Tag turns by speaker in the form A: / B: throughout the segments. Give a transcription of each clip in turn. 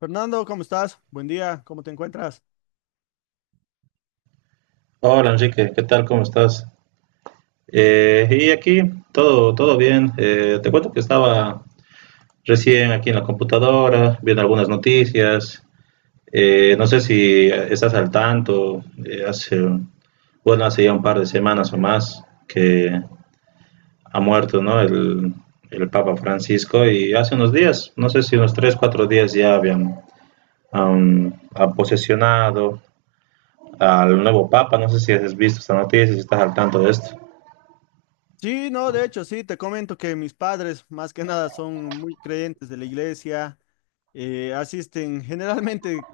A: Fernando, ¿cómo estás? Buen día, ¿cómo te encuentras?
B: Hola Enrique, ¿qué tal? ¿Cómo estás? Y aquí todo bien. Te cuento que estaba recién aquí en la computadora viendo algunas noticias. No sé si estás al tanto. Bueno, hace ya un par de semanas o más que ha muerto, ¿no? El Papa Francisco, y hace unos días, no sé si unos tres, cuatro días, ya han posesionado al nuevo Papa. No sé si has visto esta noticia, si estás al tanto de esto.
A: Sí, no, de hecho, sí, te comento que mis padres, más que nada, son muy creyentes de la iglesia, asisten generalmente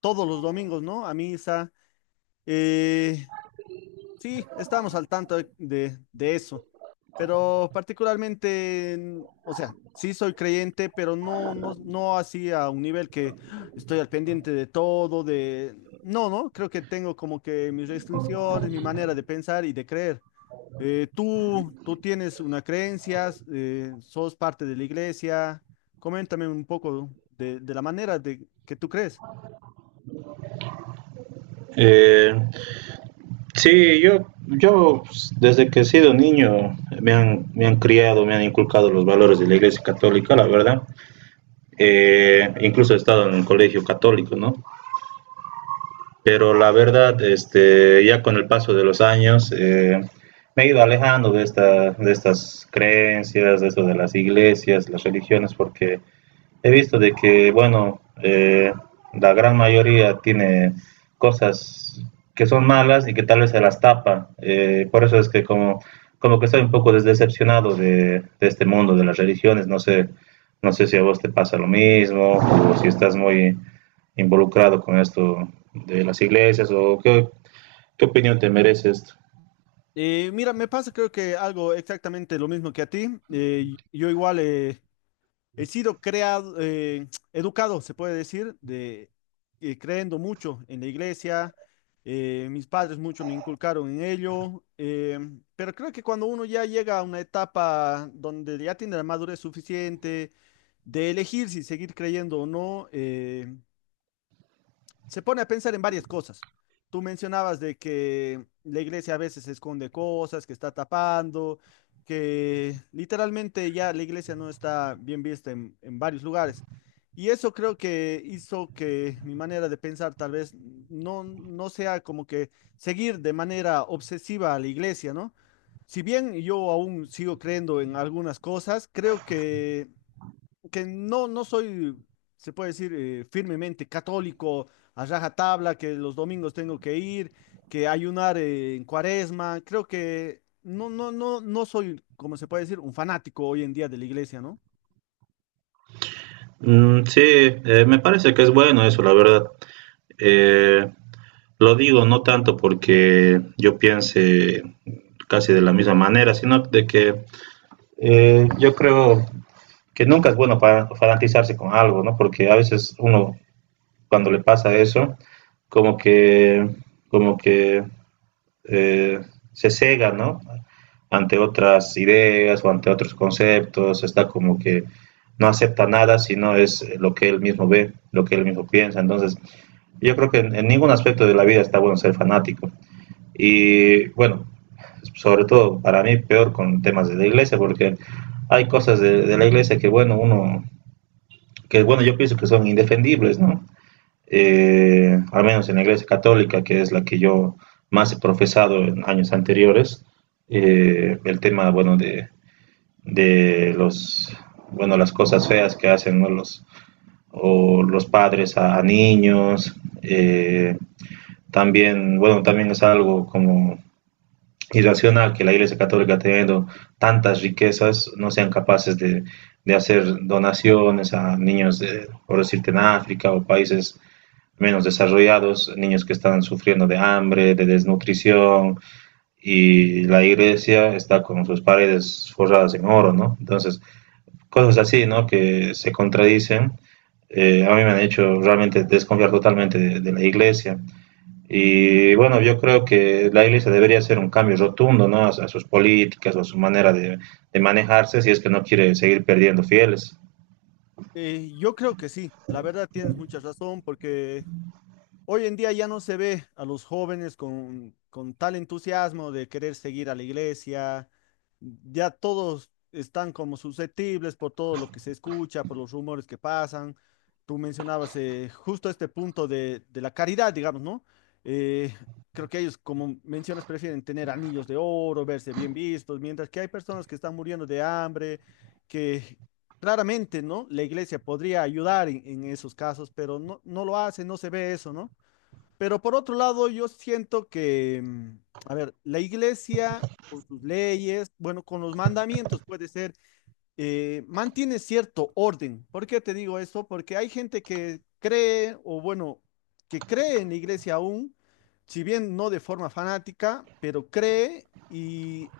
A: todos los domingos, ¿no? A misa. eh, sí, estamos al tanto de, de eso, pero particularmente, mm, o sea, sí soy creyente, pero no, no, no así a un nivel que ¡ah! Estoy al pendiente de todo, No, no, creo que tengo como que mis restricciones, mi manera de pensar y de creer. Tú tienes una creencia, sos parte de la iglesia. Coméntame un poco de la manera de que tú crees.
B: Eh, Sí, yo pues, desde que he sido niño me han criado, me han inculcado los valores de la Iglesia Católica, la verdad. Incluso he estado en un colegio católico, ¿no? Pero la verdad, este, ya con el paso de los años, me he ido alejando de estas creencias, de eso de las iglesias, las religiones, porque he visto de que, bueno, la gran mayoría tiene cosas que son malas y que tal vez se las tapa. Por eso es como que estoy un poco decepcionado de este mundo de las religiones. No sé si a vos te pasa lo mismo o si estás muy involucrado con esto de las qué opinión te merece esto.
A: Mira, me pasa creo que algo exactamente lo mismo que a ti. Yo igual he sido creado, educado, se puede decir, creyendo mucho en la iglesia. Mis padres mucho me inculcaron en ello, pero creo que cuando uno ya llega a una etapa donde ya tiene la madurez suficiente de elegir si seguir creyendo o no, se pone a pensar en varias cosas. Tú mencionabas de que la iglesia a veces esconde cosas, que está tapando, que literalmente ya la iglesia no está bien vista en varios lugares. Y eso creo que hizo que mi manera de pensar tal vez no, no sea como que seguir de manera obsesiva a la iglesia, ¿no? Si bien yo aún sigo creyendo en algunas cosas, creo que no, no soy, se puede decir, firmemente católico, a rajatabla, que los domingos tengo que ir, que ayunar en cuaresma. Creo que no, no, no, no soy, como se puede decir, un fanático hoy en día de la iglesia, ¿no?
B: Mm, sí, me parece que es bueno eso, la verdad. Eh, Lo digo no tanto porque yo piense casi de la misma manera, sino de que yo creo que nunca es bueno para fanatizarse con algo, ¿no? Porque a veces uno, cuando le pasa eso, como que, como que eh, se cega, ¿no? Ante otras ideas o ante otros conceptos, está como que no acepta nada sino es lo que él mismo ve, lo que él mismo piensa. Entonces, yo creo que en ningún aspecto de la vida está bueno ser fanático. Y bueno, sobre todo para mí peor con temas de la iglesia, porque hay cosas de la iglesia que bueno, yo pienso que son indefendibles, ¿no? Al menos en la iglesia católica, que es la que yo más he profesado en años anteriores, el tema, bueno, de las cosas feas que hacen, ¿no?, los padres a niños. Eh, también, bueno, también es algo como irracional que la Iglesia Católica, teniendo tantas riquezas, no sean capaces de hacer donaciones a niños, de, por decirte, en África o países menos desarrollados, niños que están sufriendo de hambre, de desnutrición, y la iglesia está con sus paredes forradas en oro, ¿no? Entonces, cosas así, ¿no? Que se contradicen, a mí me han hecho realmente desconfiar totalmente de la iglesia. Y bueno, yo creo que la Iglesia debería hacer un cambio rotundo, ¿no?, a sus políticas o a su manera de manejarse, si es que no quiere seguir perdiendo fieles.
A: Yo creo que sí, la verdad tienes mucha razón, porque hoy en día ya no se ve a los jóvenes con tal entusiasmo de querer seguir a la iglesia. Ya todos están como susceptibles por todo lo que se escucha, por los rumores que pasan. Tú mencionabas justo este punto de la caridad, digamos, ¿no? Eh, Creo que ellos, como mencionas, prefieren tener anillos de oro, verse bien vistos, mientras que hay personas que están muriendo de hambre, que claramente, ¿no? La iglesia podría ayudar en esos casos, pero no, no lo hace, no se ve eso, ¿no? Pero por otro lado, yo siento que, mm, a ver, la iglesia con sus leyes, bueno, con los mandamientos puede ser, mantiene cierto orden. ¿Por qué te digo eso? Porque hay gente que cree, o bueno, que cree en la iglesia aún, si bien no de forma fanática, pero cree y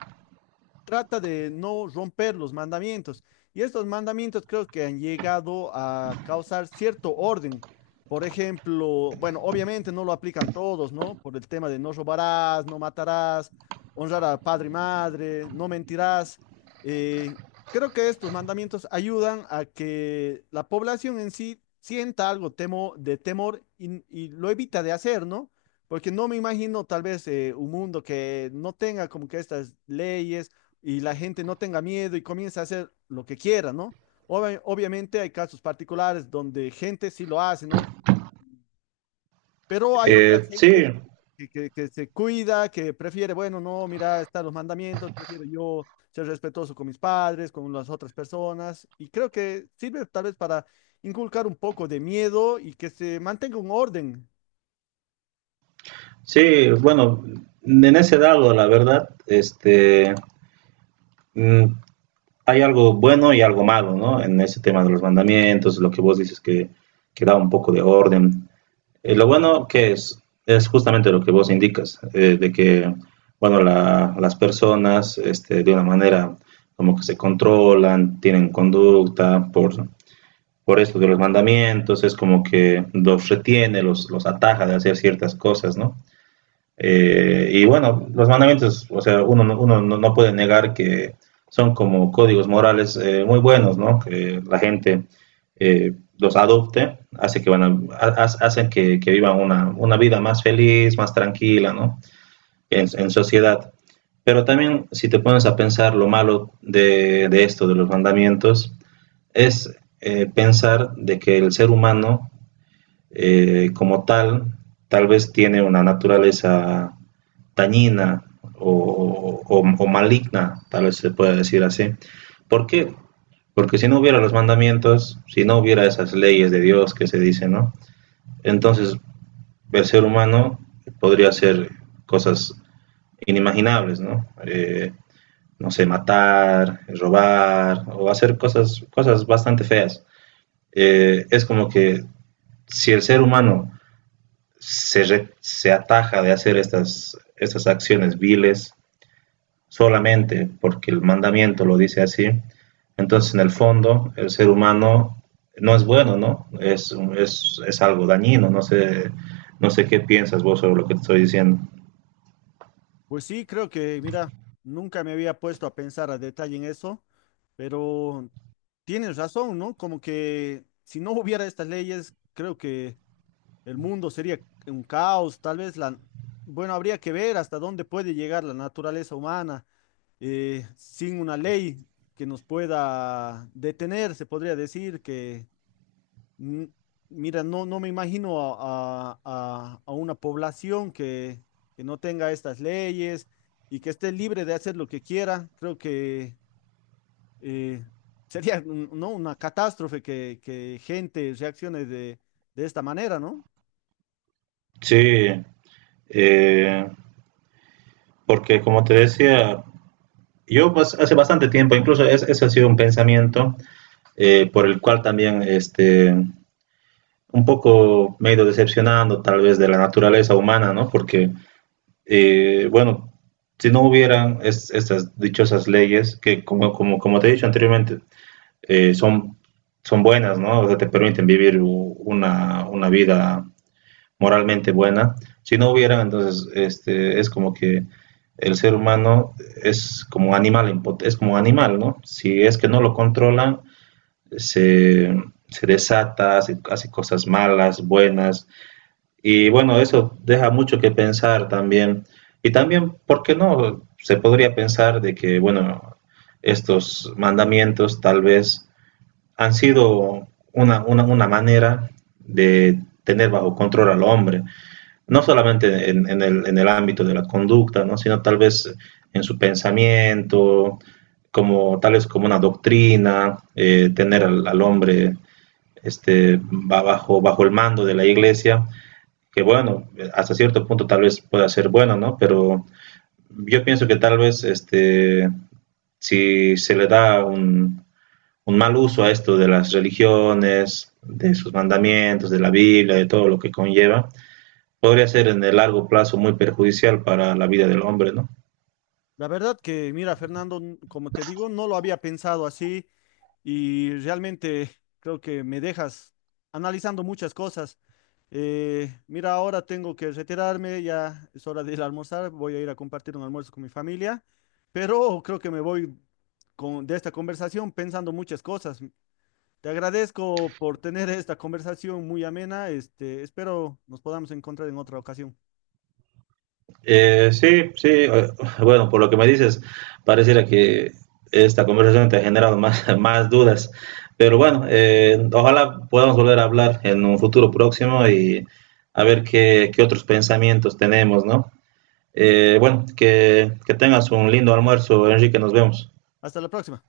A: trata de no romper los mandamientos. Y estos mandamientos creo que han llegado a causar cierto orden. Por ejemplo, bueno, obviamente no lo aplican todos, ¿no? Por el tema de no robarás, no matarás, honrar a padre y madre, no mentirás. Eh, Creo que estos mandamientos ayudan a que la población en sí sienta algo temo, de temor y lo evita de hacer, ¿no? Porque no me imagino tal vez un mundo que no tenga como que estas leyes y la gente no tenga miedo y comience a hacer lo que quiera, ¿no? Obviamente hay casos particulares donde gente sí lo hace, ¿no? Pero hay otra
B: Sí,
A: gente que, que se cuida, que prefiere, bueno, no, mira, están los mandamientos, prefiero yo ser respetuoso con mis padres, con las otras personas, y creo que sirve tal vez para inculcar un poco de miedo y que se mantenga un orden.
B: sí, bueno, en ese lado, la verdad, este, mm, hay algo bueno y algo malo, ¿no?, en ese tema de los mandamientos, lo que vos dices, que da un poco de orden. Lo bueno que es justamente lo que vos indicas, de que, bueno, las personas, este, de una manera como que se controlan, tienen conducta por esto de los mandamientos, es como que los retiene, los ataja de hacer ciertas cosas, ¿no? Y bueno, los mandamientos, o sea, uno no, no puede negar que son como códigos morales, muy buenos, ¿no? Que la gente, eh, los adopte, hace que hacen que vivan una vida más feliz, más tranquila, ¿no? En sociedad. Pero también, si te pones a pensar lo malo de esto, de los mandamientos, es, pensar de que el ser humano, como tal, tal vez tiene una naturaleza dañina o maligna, tal vez se puede decir así. ¿Por qué? Porque si no hubiera los mandamientos, si no hubiera esas leyes de Dios que se dicen, ¿no? Entonces el ser humano podría hacer cosas inimaginables, ¿no? No sé, matar, robar o hacer cosas bastante feas. Es como que si el ser humano se ataja de hacer estas acciones viles, solamente porque el mandamiento lo dice así, entonces en el fondo el ser humano no es bueno, ¿no? Es algo dañino, no sé qué piensas vos sobre lo que te estoy diciendo.
A: Pues sí, creo que, mira, nunca me había puesto a pensar a detalle en eso, pero tienes razón, ¿no? Como que si no hubiera estas leyes, creo que el mundo sería un caos, tal vez bueno, habría que ver hasta dónde puede llegar la naturaleza humana sin una ley que nos pueda detener, se podría decir que Mm, mira, no, no me imagino a, a una población que no tenga estas leyes y que esté libre de hacer lo que quiera. Creo que eh, sería ¿no? una catástrofe que gente reaccione de esta manera, ¿no?
B: Sí, eh, porque como te decía, yo pues, hace bastante tiempo, incluso ese ha sido un pensamiento, por el cual también, este, un poco me he ido decepcionando tal vez de la naturaleza humana, ¿no? Porque bueno, si no hubieran estas dichosas leyes que, como te he dicho anteriormente, son, son buenas, ¿no? O sea, te permiten vivir una vida moralmente buena. Si no hubieran, entonces este, es como que el ser humano es como animal, es como animal, ¿no? Si es que no lo controlan, se, se desata, hace cosas malas, buenas, y bueno, eso deja mucho que pensar también. Y también, ¿por qué no? Se podría pensar de que, bueno, estos mandamientos tal vez han sido una manera de tener bajo control al hombre, no solamente en el ámbito de la conducta, ¿no?, sino tal vez en su pensamiento, como tal vez como una doctrina, tener al hombre, este, bajo el mando de la iglesia, que bueno, hasta cierto punto tal vez pueda ser bueno, ¿no? Pero yo pienso que tal vez este, si se le da un mal uso a esto de las religiones, de sus mandamientos, de la Biblia, de todo lo que conlleva, podría ser en el largo plazo muy perjudicial para la vida del hombre, ¿no?
A: La verdad que, mira, Fernando, como te digo, no lo había pensado así. Y realmente creo que me dejas analizando muchas cosas. Mira, ahora tengo que retirarme, ya es hora de ir a almorzar, voy a ir a compartir un almuerzo con mi familia, pero creo que me voy con, de esta conversación pensando muchas cosas. Te agradezco por tener esta conversación muy amena, este, espero nos podamos encontrar en otra ocasión.
B: Sí, sí, bueno, por lo que me dices, pareciera que esta conversación te ha generado más, más dudas, pero bueno, ojalá podamos volver a hablar en un futuro próximo y a ver qué otros pensamientos tenemos, ¿no? Bueno, que tengas un lindo almuerzo, Enrique, nos vemos.
A: Hasta la próxima.